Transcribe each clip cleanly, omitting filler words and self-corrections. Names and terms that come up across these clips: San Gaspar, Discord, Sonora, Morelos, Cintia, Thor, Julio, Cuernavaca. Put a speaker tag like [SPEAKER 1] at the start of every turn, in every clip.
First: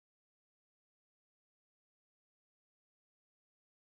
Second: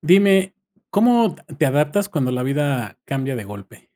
[SPEAKER 1] Dime, ¿cómo te adaptas cuando la vida cambia de golpe?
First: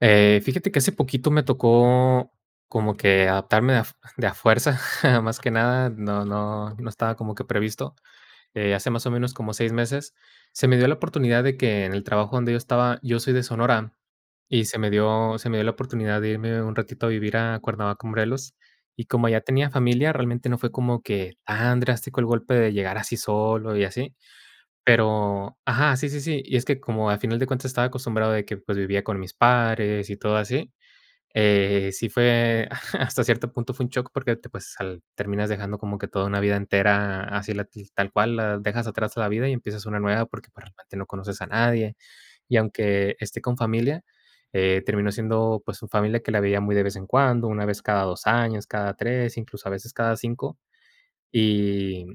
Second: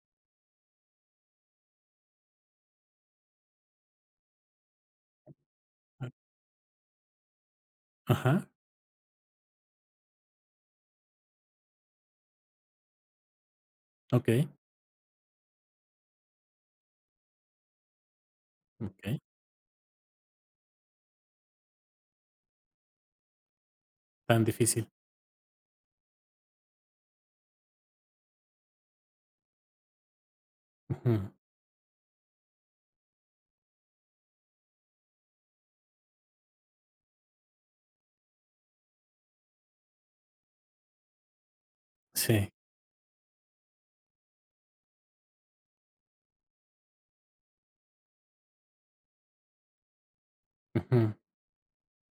[SPEAKER 2] Fíjate que hace poquito me tocó como que adaptarme de a de a fuerza, más que nada,
[SPEAKER 1] A
[SPEAKER 2] no estaba como que previsto.
[SPEAKER 1] ajá,
[SPEAKER 2] Hace más o menos como 6 meses, se me dio la oportunidad de que en el trabajo donde yo estaba, yo soy de Sonora,
[SPEAKER 1] okey,
[SPEAKER 2] y se me dio la oportunidad de irme un ratito a vivir a Cuernavaca, Morelos, y
[SPEAKER 1] okey,
[SPEAKER 2] como allá tenía familia, realmente no fue como que tan drástico el golpe de llegar así solo y así,
[SPEAKER 1] tan difícil.
[SPEAKER 2] pero ajá, sí, sí, sí. Y es que como al final de cuentas estaba acostumbrado de que, pues, vivía con mis padres y todo así,
[SPEAKER 1] Ujú,
[SPEAKER 2] sí fue hasta cierto punto fue un shock porque te, pues, al terminas dejando como que toda una vida entera así la, tal cual, la dejas atrás la vida y empiezas una nueva porque, pues, realmente no conoces a nadie.
[SPEAKER 1] sí,
[SPEAKER 2] Y aunque esté con familia, terminó siendo, pues, un familia que la veía muy de vez en cuando, una vez cada 2 años, cada 3, incluso a veces cada 5.
[SPEAKER 1] ujú,
[SPEAKER 2] Y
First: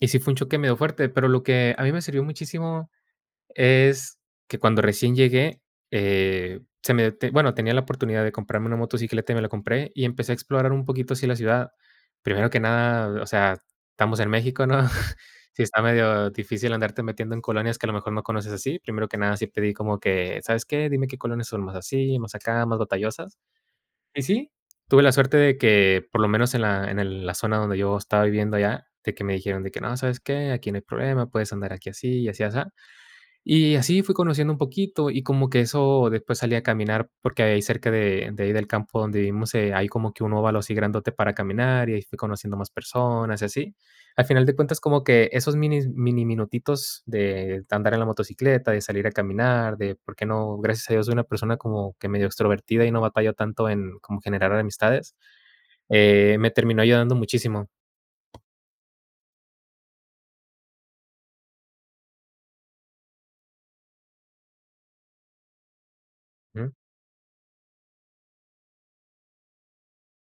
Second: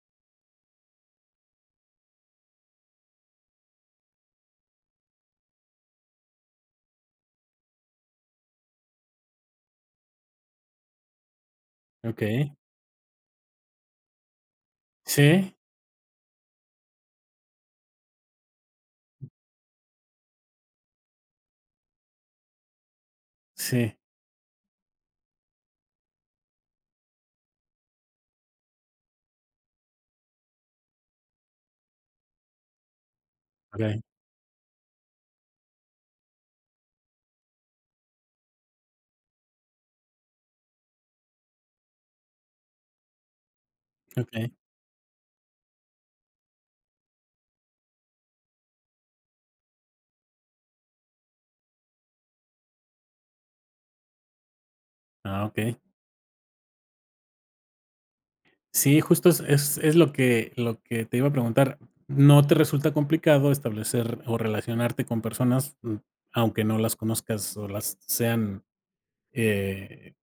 [SPEAKER 2] y sí fue un choque medio fuerte, pero lo que a mí me sirvió muchísimo es que cuando recién llegué, se me te bueno, tenía la oportunidad de comprarme una motocicleta y me la compré, y empecé a explorar un poquito así la ciudad. Primero
[SPEAKER 1] okey.
[SPEAKER 2] que nada, o sea, estamos en México, ¿no?
[SPEAKER 1] Sí,
[SPEAKER 2] Si está medio difícil andarte metiendo en colonias que a lo mejor no conoces así. Primero que nada, sí pedí como que: "¿Sabes qué? Dime qué colonias son más así, más acá, más batallosas".
[SPEAKER 1] sí,
[SPEAKER 2] Y sí, tuve la suerte de que, por lo menos en la, en el, la zona donde yo estaba viviendo allá, de que me dijeron de que: "No, ¿sabes qué? Aquí no hay problema, puedes andar aquí así y así", así y
[SPEAKER 1] okey,
[SPEAKER 2] así fui conociendo un poquito y como que eso. Después salí a caminar, porque ahí cerca de ahí del campo donde vivimos, hay como que un óvalo así grandote para caminar, y ahí fui conociendo más personas y así. Al final
[SPEAKER 1] okey.
[SPEAKER 2] de cuentas, como que esos minis mini minutitos de andar en la motocicleta, de salir a caminar, de por qué no, gracias a Dios soy una persona como que medio extrovertida y no batallo tanto en como generar amistades,
[SPEAKER 1] Ah, okey.
[SPEAKER 2] me terminó ayudando muchísimo.
[SPEAKER 1] Sí, justo es lo que te iba a preguntar. ¿No te resulta complicado establecer o relacionarte con personas, aunque no las conozcas o las sean, eh,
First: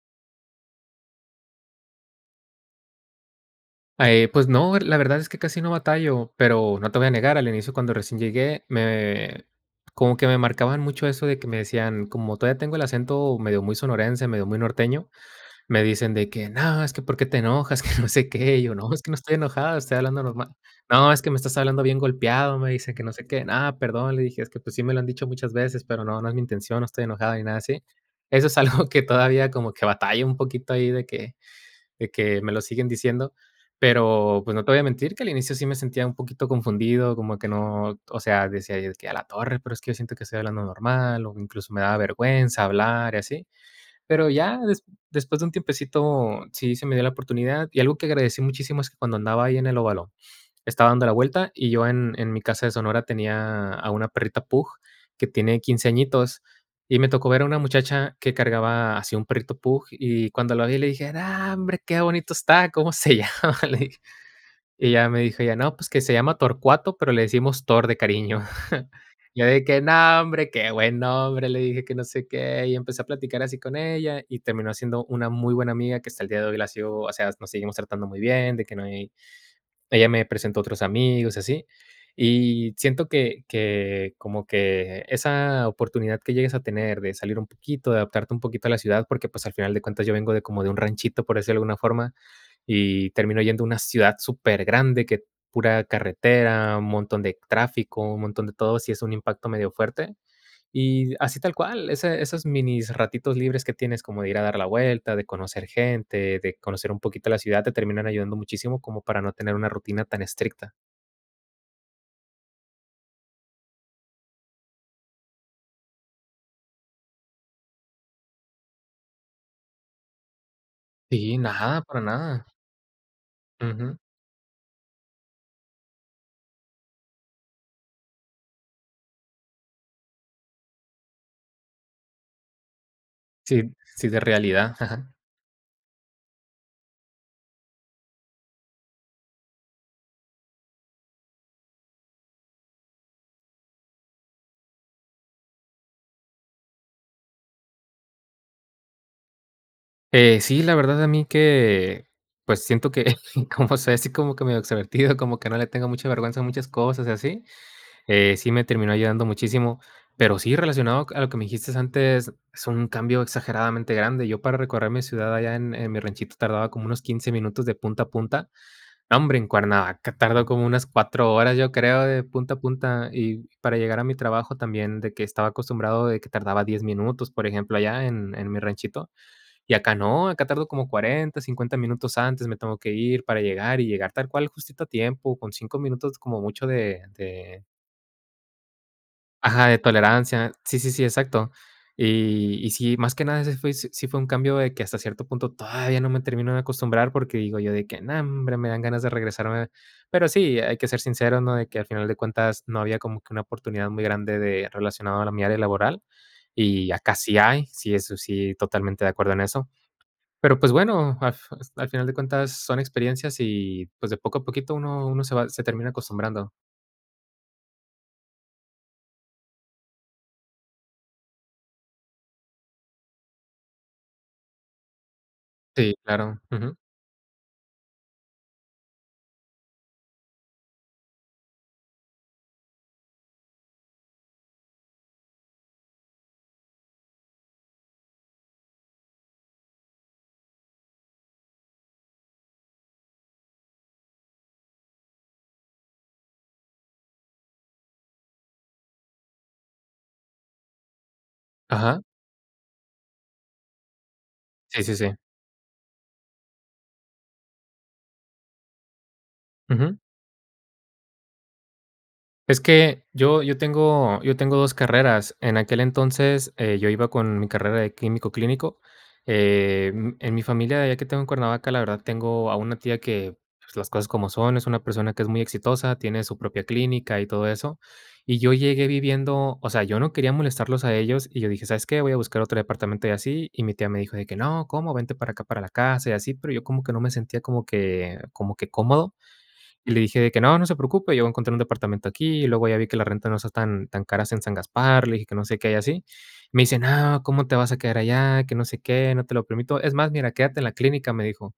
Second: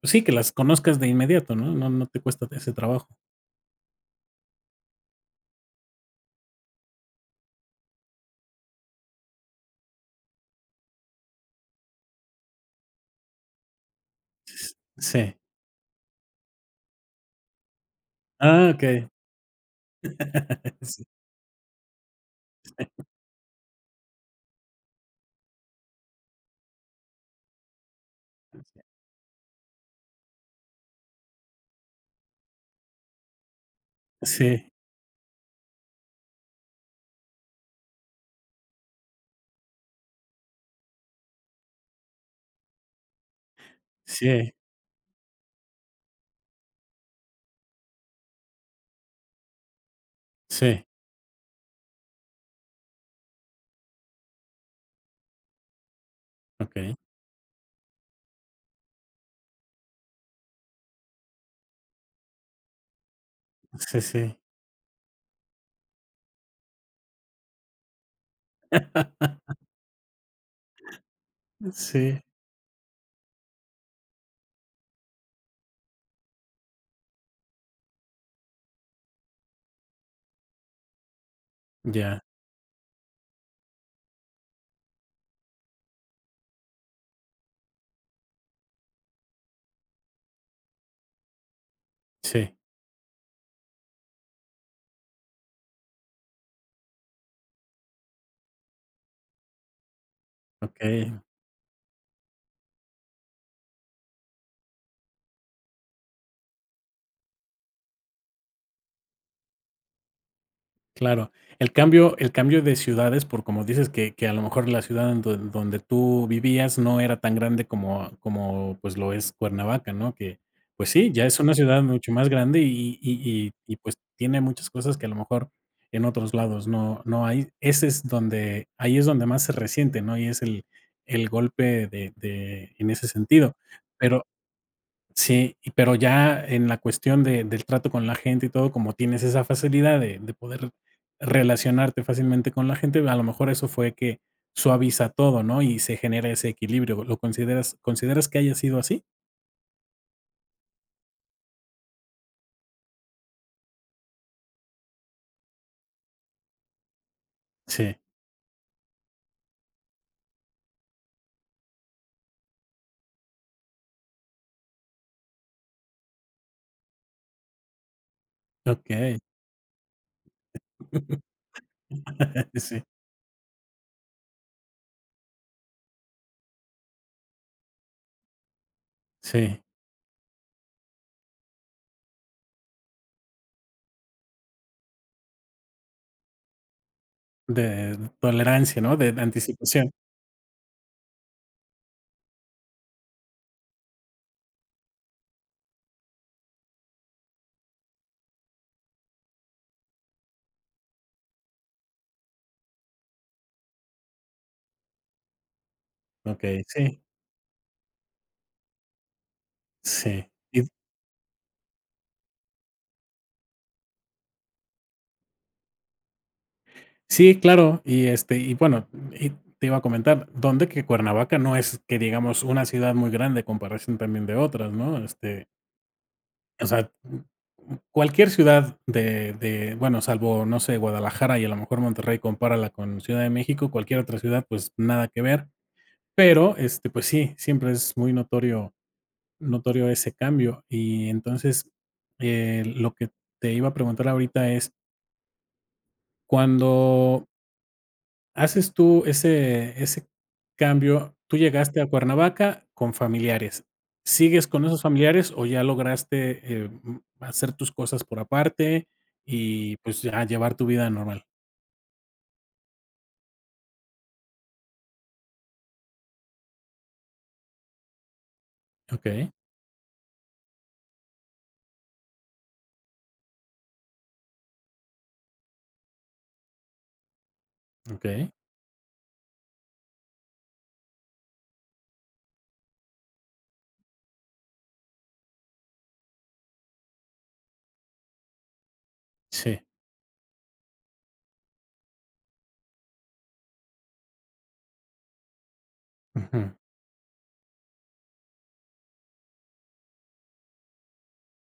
[SPEAKER 1] pues sí, que las conozcas de inmediato, ¿no? No te cuesta ese trabajo.
[SPEAKER 2] Pues no, la verdad es que casi no batallo, pero no te voy a negar, al inicio cuando recién llegué, me como que me marcaban mucho eso de que me decían, como todavía tengo el acento medio muy sonorense, medio muy
[SPEAKER 1] S
[SPEAKER 2] norteño,
[SPEAKER 1] sí.
[SPEAKER 2] me dicen de que: "No, es que ¿por qué te enojas?", que no sé qué, y
[SPEAKER 1] Ah,
[SPEAKER 2] yo: "No, es
[SPEAKER 1] okey.
[SPEAKER 2] que no estoy enojado, estoy hablando normal". "No, es que me estás hablando bien golpeado", me dicen, que no sé qué. "Nada, perdón", le dije, "es que, pues, sí me lo han dicho muchas veces, pero no, no es mi intención, no estoy enojado ni nada así". Eso es algo que todavía como que batalla un poquito ahí, de que me lo siguen diciendo, pero, pues, no
[SPEAKER 1] Sí,
[SPEAKER 2] te voy a mentir que al inicio sí me sentía un poquito confundido, como que no, o sea, decía yo de que: "A la torre, pero es que yo siento que estoy hablando normal", o incluso me daba vergüenza hablar y así.
[SPEAKER 1] sí,
[SPEAKER 2] Pero
[SPEAKER 1] sí,
[SPEAKER 2] ya después de un tiempecito sí se me dio la oportunidad, y algo que agradecí muchísimo es que cuando andaba ahí en el óvalo,
[SPEAKER 1] sí,
[SPEAKER 2] estaba dando la vuelta, y yo en mi casa de Sonora tenía a una perrita pug que tiene 15 añitos.
[SPEAKER 1] okey.
[SPEAKER 2] Y me tocó ver a una muchacha que cargaba así un perrito pug, y cuando lo vi le dije: "Ah, hombre, qué bonito está, ¿cómo se llama?" Le dije.
[SPEAKER 1] Sí, sí,
[SPEAKER 2] Y ella me dijo, ya no, pues, que se llama Torcuato, pero le decimos Thor de cariño. Yo de que: "No, hombre, qué buen nombre", le dije, que no
[SPEAKER 1] sí,
[SPEAKER 2] sé qué, y empecé a platicar así con ella, y terminó siendo una muy buena amiga que hasta el día de hoy la sigo. O sea, nos seguimos tratando muy bien, de que no hay, ella me presentó otros amigos y así.
[SPEAKER 1] ya,
[SPEAKER 2] Y siento que como que esa oportunidad que llegues a tener de salir un poquito, de adaptarte un poquito a la ciudad, porque, pues, al final de cuentas yo vengo de como de un ranchito, por decirlo de alguna forma,
[SPEAKER 1] sí,
[SPEAKER 2] y termino yendo a una ciudad súper grande, que pura carretera, un montón de tráfico, un montón de todo, sí es un impacto medio fuerte.
[SPEAKER 1] okey.
[SPEAKER 2] Y así tal cual, ese, esos minis ratitos libres que tienes como de ir a dar la vuelta, de conocer gente, de conocer un poquito la ciudad, te terminan ayudando muchísimo como para no tener una rutina tan estricta.
[SPEAKER 1] Claro, el cambio de ciudades, por como dices, que a lo mejor la ciudad en donde tú vivías no era tan grande como, pues, lo es Cuernavaca, ¿no? Que, pues sí, ya
[SPEAKER 2] Sí,
[SPEAKER 1] es una
[SPEAKER 2] nada,
[SPEAKER 1] ciudad
[SPEAKER 2] para
[SPEAKER 1] mucho más
[SPEAKER 2] nada.
[SPEAKER 1] grande y, pues,
[SPEAKER 2] Ujú.
[SPEAKER 1] tiene muchas cosas que a lo mejor en otros lados no hay. Ese es donde ahí es donde más se resiente, ¿no? Y es el golpe de en ese sentido,
[SPEAKER 2] Sí, sí, de
[SPEAKER 1] pero...
[SPEAKER 2] realidad, ajá.
[SPEAKER 1] Sí, y pero ya en la cuestión de del trato con la gente y todo, como tienes esa facilidad de poder relacionarte fácilmente con la gente, a lo mejor eso fue que suaviza todo, ¿no? Y se genera ese equilibrio. ¿Lo consideras que haya sido así?
[SPEAKER 2] Sí, la verdad a mí que, pues, siento que como soy así como que medio extrovertido, como que no le tengo mucha vergüenza a muchas cosas y así.
[SPEAKER 1] Sí,
[SPEAKER 2] Sí, me terminó ayudando muchísimo, pero sí, relacionado a lo que me dijiste antes, es un cambio exageradamente grande. Yo para recorrer mi ciudad allá en mi ranchito tardaba como unos 15 minutos de punta a punta.
[SPEAKER 1] okey.
[SPEAKER 2] No, hombre, en Cuernavaca tardó como unas cuatro horas, yo creo, de punta a
[SPEAKER 1] Sí,
[SPEAKER 2] punta. Y para llegar a mi trabajo también, de que estaba acostumbrado de que tardaba 10 minutos, por ejemplo, allá en mi ranchito.
[SPEAKER 1] sí,
[SPEAKER 2] Y acá no, acá tardo como 40, 50 minutos antes, me tengo que ir para llegar, y llegar tal cual justito a tiempo, con 5 minutos como mucho de...
[SPEAKER 1] de tolerancia, ¿no? De
[SPEAKER 2] Ajá, de
[SPEAKER 1] anticipación.
[SPEAKER 2] tolerancia. Sí, sí, sí, exacto. Y sí, más que nada, ese fue, sí fue un cambio de que hasta cierto punto todavía no me termino de acostumbrar, porque digo yo de que: "No, hombre, me dan ganas de regresarme". Pero sí, hay que ser sincero, ¿no? De que al final de cuentas no había como que una oportunidad muy grande de, relacionado a mi área laboral,
[SPEAKER 1] Okey,
[SPEAKER 2] y
[SPEAKER 1] sí,
[SPEAKER 2] acá sí hay, sí, eso sí, totalmente de acuerdo en eso.
[SPEAKER 1] sí.
[SPEAKER 2] Pero, pues, bueno, al final de cuentas son experiencias y, pues, de poco a poquito uno se termina acostumbrando.
[SPEAKER 1] Sí, claro, y este, y bueno, y te iba a comentar, donde que Cuernavaca no es que digamos una ciudad muy grande en comparación también de otras, ¿no? Este,
[SPEAKER 2] Sí, claro.
[SPEAKER 1] o
[SPEAKER 2] Ujú.
[SPEAKER 1] sea, cualquier ciudad de, bueno, salvo, no sé, Guadalajara y a lo mejor Monterrey, compárala con Ciudad de México, cualquier otra ciudad, pues nada que ver. Pero, este, pues sí, siempre es muy notorio, notorio ese cambio. Y entonces, lo que te iba a preguntar ahorita es, cuando haces tú ese cambio, tú llegaste a
[SPEAKER 2] Ajá.
[SPEAKER 1] Cuernavaca con familiares. ¿Sigues con esos
[SPEAKER 2] Sí, sí, sí.
[SPEAKER 1] familiares o ya lograste, hacer tus cosas por aparte y,
[SPEAKER 2] Ujú.
[SPEAKER 1] pues, ya llevar tu vida normal?
[SPEAKER 2] Es que yo yo tengo 2 carreras. En aquel entonces, yo iba con mi carrera de químico clínico.
[SPEAKER 1] Okey,
[SPEAKER 2] En mi familia de allá que tengo en Cuernavaca, la verdad tengo a una tía que, pues, las cosas como son, es una persona que es muy exitosa, tiene su propia clínica y todo eso.
[SPEAKER 1] okey,
[SPEAKER 2] Y yo llegué viviendo, o sea, yo no quería molestarlos a ellos, y yo dije: "¿Sabes qué? Voy a buscar otro departamento y así". Y mi tía me dijo de que: "No, ¿cómo? Vente para acá, para la casa y así", pero yo como que no me sentía como que cómodo.
[SPEAKER 1] sí,
[SPEAKER 2] Y le dije de que: "No, no se preocupe, yo encontré un departamento aquí, y luego ya vi que la renta no está tan caras en San Gaspar", le dije, que no sé qué y así.
[SPEAKER 1] ujú,
[SPEAKER 2] Me dice: "No, ¿cómo te vas a quedar allá? Que no sé qué, no te lo permito. Es más, mira, quédate en la clínica", me dijo.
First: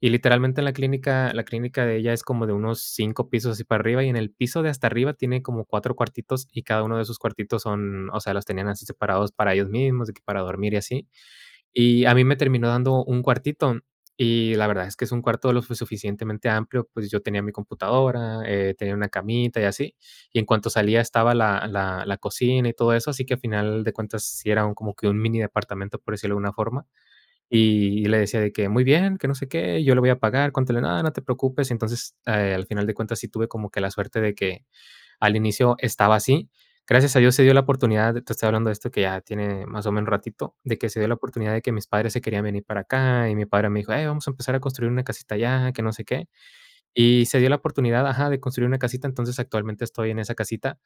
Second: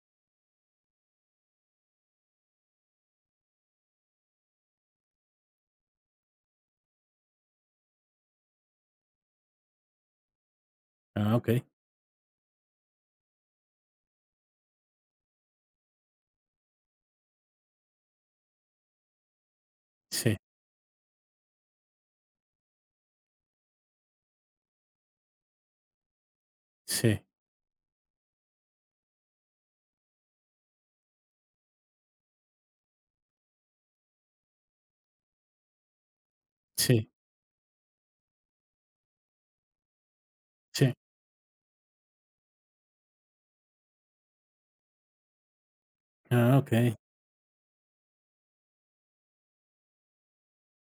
[SPEAKER 2] Y literalmente en la clínica, de ella, es como de unos 5 pisos así para arriba, y en el piso de hasta arriba tiene como 4 cuartitos, y cada uno de esos cuartitos son, o sea, los tenían así separados para ellos mismos, de que para dormir y así.
[SPEAKER 1] ah, okey,
[SPEAKER 2] Y a mí me terminó dando un cuartito, y la verdad es que es un cuarto lo suficientemente amplio. Pues, yo tenía mi computadora, tenía una camita y así,
[SPEAKER 1] sí,
[SPEAKER 2] y en cuanto salía estaba la cocina y todo eso, así que al final de cuentas sí era un, como que un mini departamento, por decirlo de alguna forma,
[SPEAKER 1] sí,
[SPEAKER 2] y le decía de que: "Muy bien, que no sé qué, yo le voy a pagar, cuánto", nada, "no, no te preocupes". Entonces, al final de cuentas sí tuve como que la suerte de que al inicio estaba así.
[SPEAKER 1] sí,
[SPEAKER 2] Gracias a Dios se dio la oportunidad te estoy hablando de esto que ya tiene más o menos ratito, de que
[SPEAKER 1] sí,
[SPEAKER 2] se dio la oportunidad de que mis padres se querían venir para acá, y mi padre me dijo: "Hey, vamos a empezar a construir una casita allá, que no sé qué".
[SPEAKER 1] ah, okey,
[SPEAKER 2] Y se dio la oportunidad, ajá, de construir una casita, entonces actualmente estoy en esa casita.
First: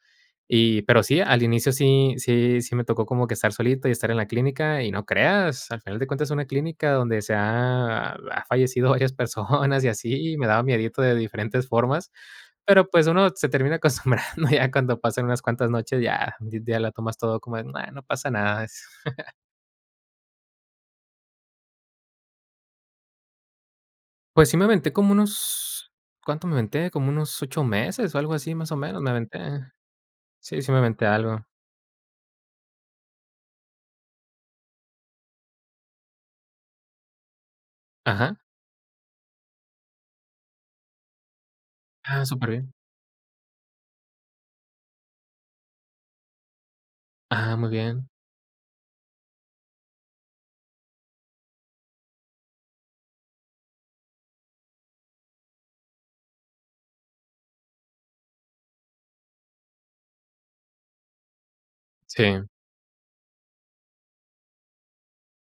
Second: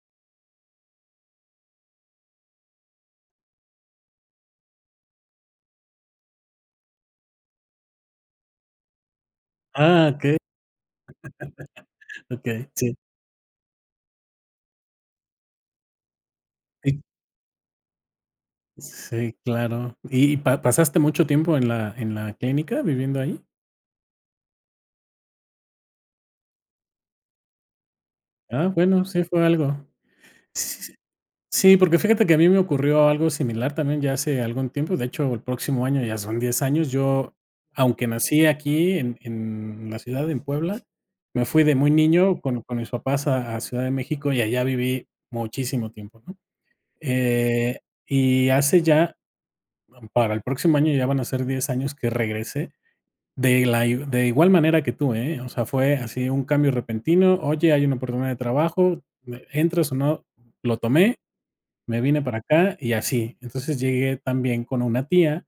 [SPEAKER 2] Y, pero sí, al inicio sí sí sí me tocó como que estar solito y estar en la clínica, y no creas, al final de cuentas es una clínica donde se ha fallecido varias personas y
[SPEAKER 1] ah,
[SPEAKER 2] así,
[SPEAKER 1] okey,
[SPEAKER 2] y me daba miedito de diferentes formas,
[SPEAKER 1] okey,
[SPEAKER 2] pero,
[SPEAKER 1] sí,
[SPEAKER 2] pues, uno se termina acostumbrando ya cuando pasan unas cuantas noches, ya la
[SPEAKER 1] sí,
[SPEAKER 2] tomas todo como de: "Ah, no pasa nada".
[SPEAKER 1] sí, claro. Y pa pasaste mucho tiempo en la clínica viviendo ahí?
[SPEAKER 2] Pues sí me aventé como unos, ¿cuánto me aventé? Como unos 8 meses o algo así,
[SPEAKER 1] Ah,
[SPEAKER 2] más o menos,
[SPEAKER 1] bueno,
[SPEAKER 2] me
[SPEAKER 1] sí
[SPEAKER 2] aventé.
[SPEAKER 1] fue algo.
[SPEAKER 2] Sí, sí me
[SPEAKER 1] Sí, sí, sí.
[SPEAKER 2] aventé algo.
[SPEAKER 1] Sí, porque fíjate que a mí me ocurrió algo similar también ya hace algún tiempo, de hecho, el próximo año ya son 10 años. Yo, aunque
[SPEAKER 2] Ajá.
[SPEAKER 1] nací aquí en la ciudad, en Puebla, me fui de muy
[SPEAKER 2] Ah,
[SPEAKER 1] niño
[SPEAKER 2] súper
[SPEAKER 1] con
[SPEAKER 2] bien.
[SPEAKER 1] con mis papás a Ciudad de México y allá viví muchísimo tiempo, ¿no?
[SPEAKER 2] Ah, muy
[SPEAKER 1] Eh,
[SPEAKER 2] bien.
[SPEAKER 1] y hace ya, para el próximo año ya van a ser 10 años que regresé de igual manera que tú, ¿eh? O sea, fue así un cambio repentino, oye, hay una oportunidad de trabajo, ¿entras o no? Lo tomé, me vine
[SPEAKER 2] Sí.
[SPEAKER 1] para acá y así. Entonces, llegué también con una tía,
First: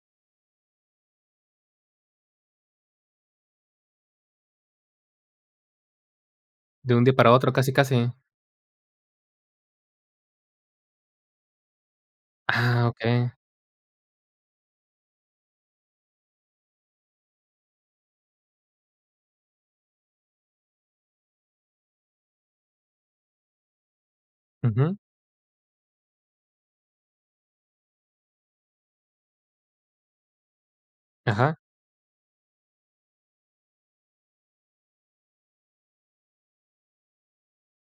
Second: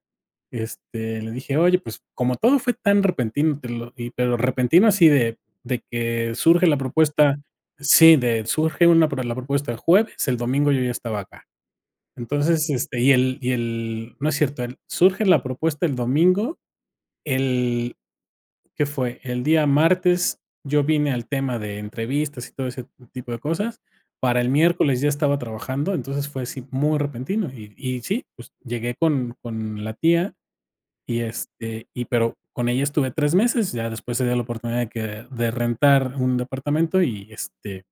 [SPEAKER 1] este, le dije: "Oye, pues, como todo fue tan repentino, te lo y pero repentino, así de que surge la
[SPEAKER 2] De un día para
[SPEAKER 1] propuesta.
[SPEAKER 2] otro, casi, casi.
[SPEAKER 1] Sí, de surge una pro la propuesta el jueves, el domingo yo ya estaba acá". Entonces,
[SPEAKER 2] Ah,
[SPEAKER 1] este, y
[SPEAKER 2] okey.
[SPEAKER 1] el y el no es cierto, el surge la propuesta el domingo, el ¿Qué fue? El día martes yo vine al tema de entrevistas y todo ese tipo de cosas. Para el
[SPEAKER 2] Ujú.
[SPEAKER 1] miércoles ya estaba trabajando, entonces fue así muy repentino. Y sí, pues llegué con la tía y,
[SPEAKER 2] Ajá.
[SPEAKER 1] este, y pero con ella estuve 3 meses, ya después se dio la oportunidad de que de rentar un departamento y, este,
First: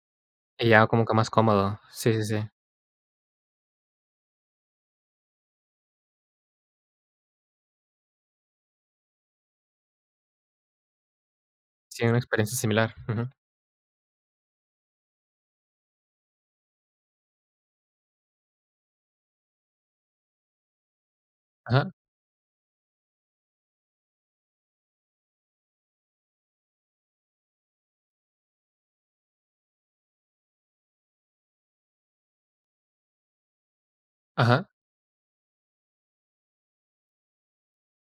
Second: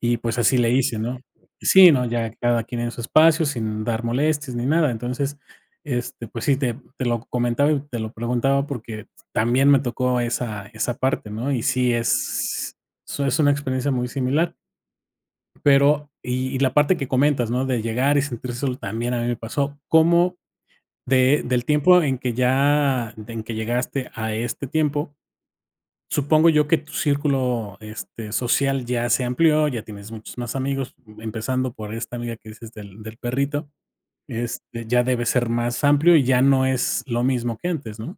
[SPEAKER 1] y pues así
[SPEAKER 2] Y
[SPEAKER 1] le
[SPEAKER 2] ya
[SPEAKER 1] hice,
[SPEAKER 2] como que
[SPEAKER 1] ¿no?
[SPEAKER 2] más cómodo.
[SPEAKER 1] Sí, no,
[SPEAKER 2] Sí, sí,
[SPEAKER 1] ya
[SPEAKER 2] sí.
[SPEAKER 1] cada quien en su espacio, sin dar molestias ni nada. Entonces, este, pues sí, te lo comentaba y te lo preguntaba porque también me tocó esa parte, ¿no? Y sí,
[SPEAKER 2] Sí, una experiencia similar. Ujú.
[SPEAKER 1] es una experiencia muy similar. Pero, y la parte que comentas, ¿no? De llegar y sentirse solo también a mí me pasó. ¿Del
[SPEAKER 2] Ajá,
[SPEAKER 1] tiempo en que ya, en que llegaste a este tiempo? Supongo yo que tu círculo, este, social ya se amplió, ya tienes muchos más amigos, empezando por esta amiga que dices del perrito.
[SPEAKER 2] ajá.
[SPEAKER 1] Este, ya debe ser más amplio y ya no es lo mismo que antes, ¿no?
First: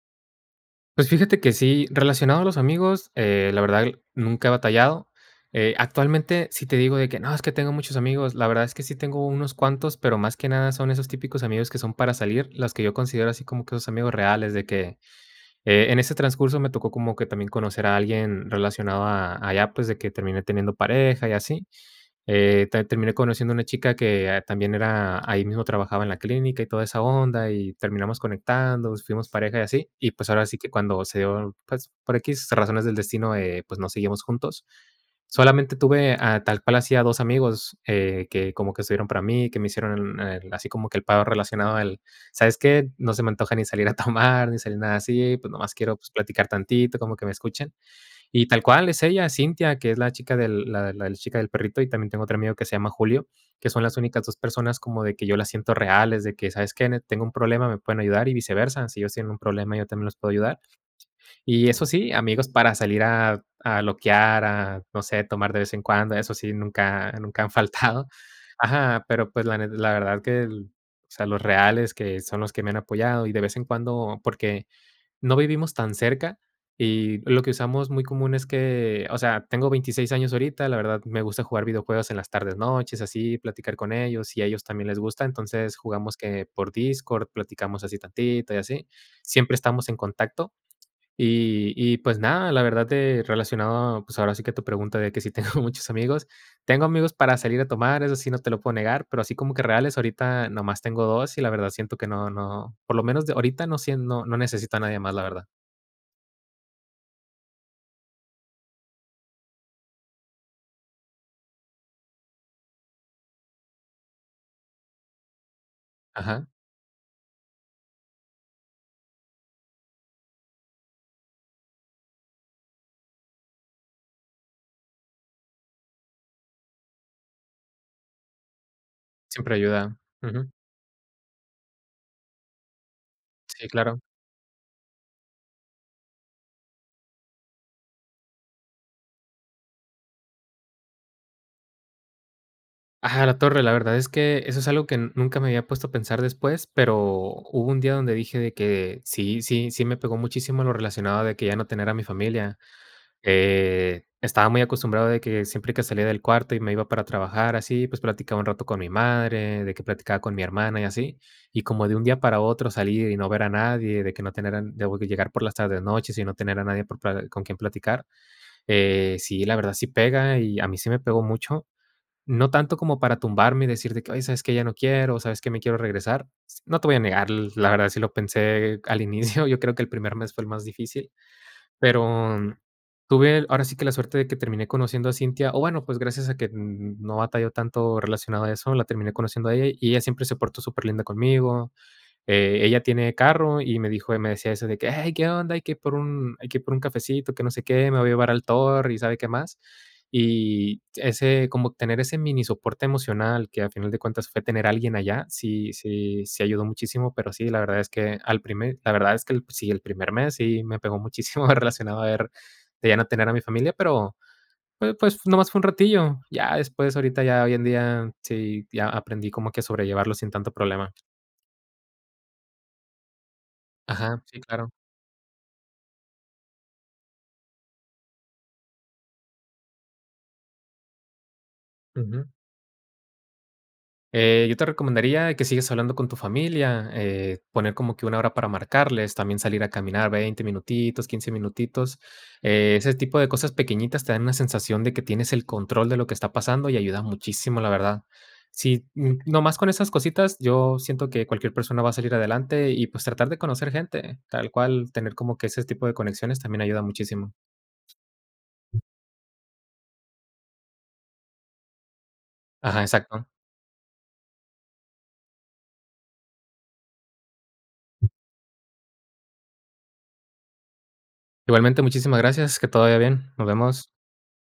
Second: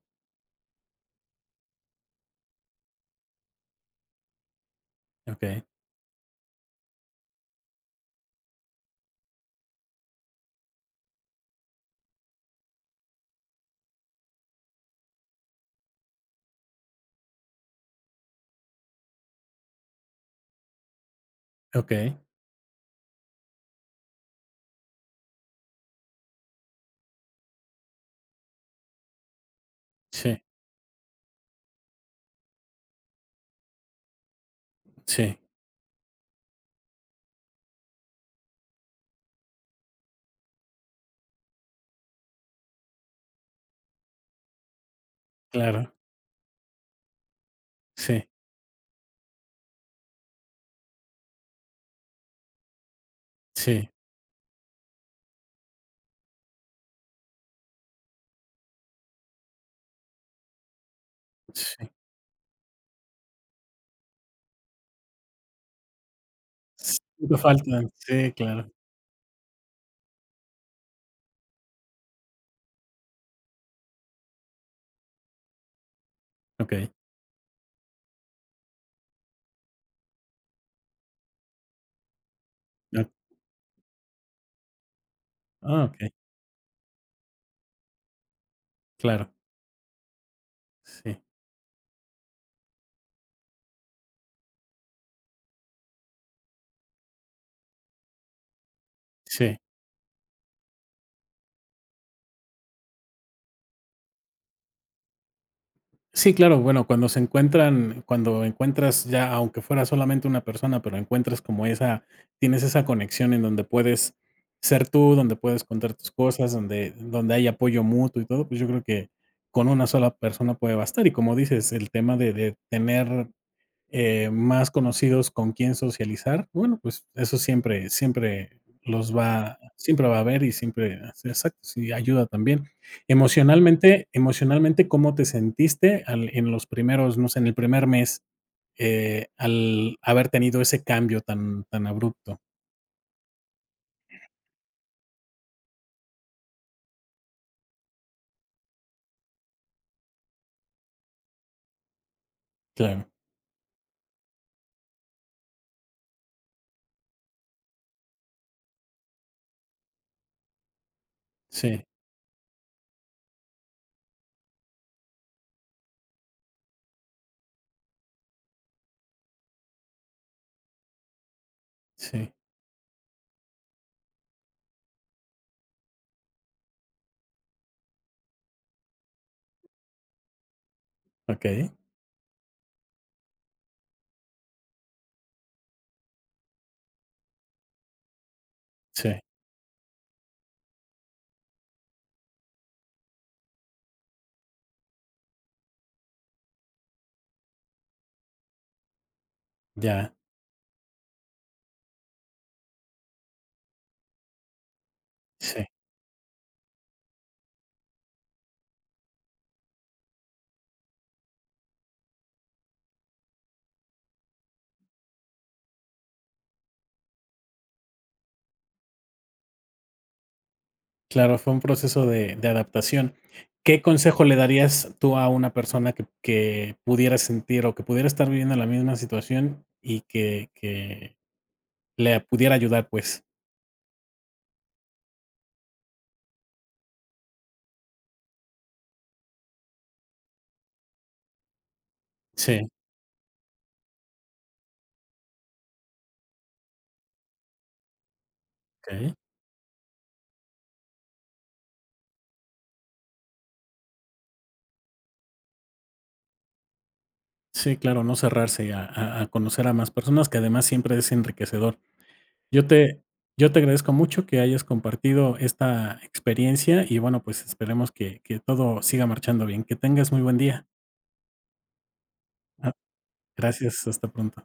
[SPEAKER 2] Pues fíjate que sí, relacionado a los amigos, la verdad nunca he batallado.
[SPEAKER 1] Okey,
[SPEAKER 2] Actualmente, si te digo de que: "No, es que tengo muchos amigos", la verdad es que sí tengo unos cuantos, pero más que nada son esos típicos amigos que son para salir, los que yo considero así como que esos amigos reales, de que, en ese transcurso me tocó como que también conocer a alguien relacionado a pues, de que terminé teniendo pareja y así.
[SPEAKER 1] okey.
[SPEAKER 2] Te terminé conociendo una chica que también era ahí mismo trabajaba en la clínica y toda esa onda, y terminamos conectando, pues, fuimos pareja y así. Y, pues,
[SPEAKER 1] Sí,
[SPEAKER 2] ahora sí que cuando se dio, pues, por equis razones del destino, pues, no seguimos juntos.
[SPEAKER 1] sí,
[SPEAKER 2] Solamente tuve, ah, tal cual hacía 2 amigos, que como que estuvieron para mí, que me hicieron el así como que el paro relacionado al: "¿Sabes qué? No se me antoja ni salir a tomar, ni salir nada así, pues, nomás
[SPEAKER 1] claro.
[SPEAKER 2] quiero, pues, platicar tantito, como que me escuchen".
[SPEAKER 1] Sí,
[SPEAKER 2] Y tal cual, es ella, Cintia, que es la chica del perrito, y también tengo otro amigo que se llama Julio, que son
[SPEAKER 1] sí,
[SPEAKER 2] las únicas 2 personas como de que yo las siento reales, de que, ¿sabes qué? Tengo un problema, me pueden ayudar, y viceversa. Si ellos tienen un problema, yo también los puedo ayudar. Y eso
[SPEAKER 1] sí.
[SPEAKER 2] sí, amigos para salir a loquear, a, no sé, tomar de vez en cuando, eso sí,
[SPEAKER 1] Sí,
[SPEAKER 2] nunca
[SPEAKER 1] te
[SPEAKER 2] nunca han
[SPEAKER 1] faltan.
[SPEAKER 2] faltado.
[SPEAKER 1] Sí, claro.
[SPEAKER 2] Ajá, pero, pues, la verdad que el o sea, los reales que son los que me han apoyado y de vez en cuando porque no vivimos tan cerca
[SPEAKER 1] Okey.
[SPEAKER 2] y lo que usamos muy común es que, o sea, tengo 26 años ahorita, la verdad me gusta jugar videojuegos en las tardes, noches, así, platicar con ellos y a ellos también les gusta, entonces
[SPEAKER 1] Ah, okey,
[SPEAKER 2] jugamos que por Discord, platicamos así tantito y así,
[SPEAKER 1] claro.
[SPEAKER 2] siempre estamos en contacto
[SPEAKER 1] Sí,
[SPEAKER 2] y pues nada, la verdad de relacionado, pues ahora sí que tu pregunta de que si tengo muchos amigos, tengo amigos para salir a tomar, eso sí no te lo puedo negar, pero así como
[SPEAKER 1] sí.
[SPEAKER 2] que reales ahorita nomás tengo 2 y la verdad siento que no no, por lo menos de ahorita no sien no no necesito a nadie más, la verdad.
[SPEAKER 1] Sí, claro, bueno, cuando se encuentran cuando encuentras ya, aunque fuera solamente una persona, pero encuentras como esa tienes esa conexión en donde puedes ser tú, donde puedes contar tus
[SPEAKER 2] Ajá,
[SPEAKER 1] cosas, donde hay apoyo mutuo y todo, pues, yo creo que con una sola persona puede bastar. Y como dices, el tema de tener, más conocidos con quién socializar, bueno, pues eso siempre, siempre los
[SPEAKER 2] siempre
[SPEAKER 1] va,
[SPEAKER 2] ayuda.
[SPEAKER 1] siempre va a haber
[SPEAKER 2] Ujú.
[SPEAKER 1] y siempre, sí, exacto, sí, ayuda también.
[SPEAKER 2] Sí, claro.
[SPEAKER 1] Emocionalmente, emocionalmente, ¿cómo te sentiste en los primeros, no sé, en el primer mes, al haber tenido ese cambio tan, tan abrupto?
[SPEAKER 2] Ajá, la torre, la verdad es que eso es algo que nunca me había puesto a pensar después, pero hubo un día donde dije de que sí, sí, sí me pegó muchísimo lo relacionado de que ya no tener a mi familia.
[SPEAKER 1] Claro,
[SPEAKER 2] Estaba muy acostumbrado de que siempre que salía del cuarto y me iba para trabajar así, pues platicaba un rato con mi madre, de que platicaba con mi hermana y así. Y
[SPEAKER 1] sí,
[SPEAKER 2] como de un día para otro salir y no ver a nadie, de que no tener, de llegar por las tardes noches y no tener a nadie por con quien platicar. Sí, la verdad sí pega, y a mí sí me pegó mucho.
[SPEAKER 1] sí,
[SPEAKER 2] No tanto como para tumbarme y decir de que: "Ay, ¿sabes que Ya no quiero, ¿sabes que Me quiero regresar". S No te voy a negar, la verdad sí lo pensé al inicio, yo creo que el primer mes fue el más difícil,
[SPEAKER 1] ok,
[SPEAKER 2] pero tuve ahora sí que la suerte de que terminé conociendo a Cintia, o bueno, pues gracias a que no batalló tanto relacionado a eso, la terminé
[SPEAKER 1] sí,
[SPEAKER 2] conociendo a ella, y ella siempre se portó súper linda conmigo, ella tiene carro y me decía eso de que: "Hey, ¿qué onda? Hay que ir por un cafecito, que no sé qué, me voy a llevar al Thor y sabe qué más".
[SPEAKER 1] ya,
[SPEAKER 2] Y ese como tener ese mini soporte emocional que a final de cuentas fue tener a alguien allá,
[SPEAKER 1] sí.
[SPEAKER 2] sí sí sí ayudó muchísimo, pero sí, la verdad es que al primer la verdad es que el sí, el primer mes sí me pegó muchísimo relacionado a ver de ya no tener a mi familia, pero pues nomás fue un ratillo. Ya después, ahorita ya hoy en día, sí, ya aprendí como que a sobrellevarlo sin tanto problema.
[SPEAKER 1] Claro, fue un proceso de adaptación. ¿Qué
[SPEAKER 2] Ajá,
[SPEAKER 1] consejo le
[SPEAKER 2] sí, claro.
[SPEAKER 1] darías tú a una persona que pudiera sentir o que pudiera estar viviendo la misma situación y que le
[SPEAKER 2] Ujú.
[SPEAKER 1] pudiera ayudar, pues?
[SPEAKER 2] Yo te recomendaría que sigas hablando con tu familia, poner como que una hora para marcarles, también salir a caminar 20 minutitos, 15 minutitos.
[SPEAKER 1] Sí,
[SPEAKER 2] Ese tipo de cosas pequeñitas te dan una sensación de que tienes el control de lo que está pasando y ayuda muchísimo, la verdad. Sí,
[SPEAKER 1] okey.
[SPEAKER 2] nomás con esas cositas, yo siento que cualquier persona va a salir adelante y pues tratar de conocer gente, tal cual, tener como que ese tipo de conexiones también ayuda muchísimo.
[SPEAKER 1] Sí, claro, no cerrarse a conocer a más personas, que además siempre es enriquecedor. Yo
[SPEAKER 2] Ajá,
[SPEAKER 1] te
[SPEAKER 2] exacto.
[SPEAKER 1] yo te agradezco mucho que hayas compartido esta experiencia y bueno, pues esperemos que todo siga marchando bien. Que tengas muy buen día.
[SPEAKER 2] Igualmente, muchísimas gracias, que
[SPEAKER 1] Ah,
[SPEAKER 2] todo vaya bien. Nos
[SPEAKER 1] gracias,
[SPEAKER 2] vemos.
[SPEAKER 1] hasta pronto.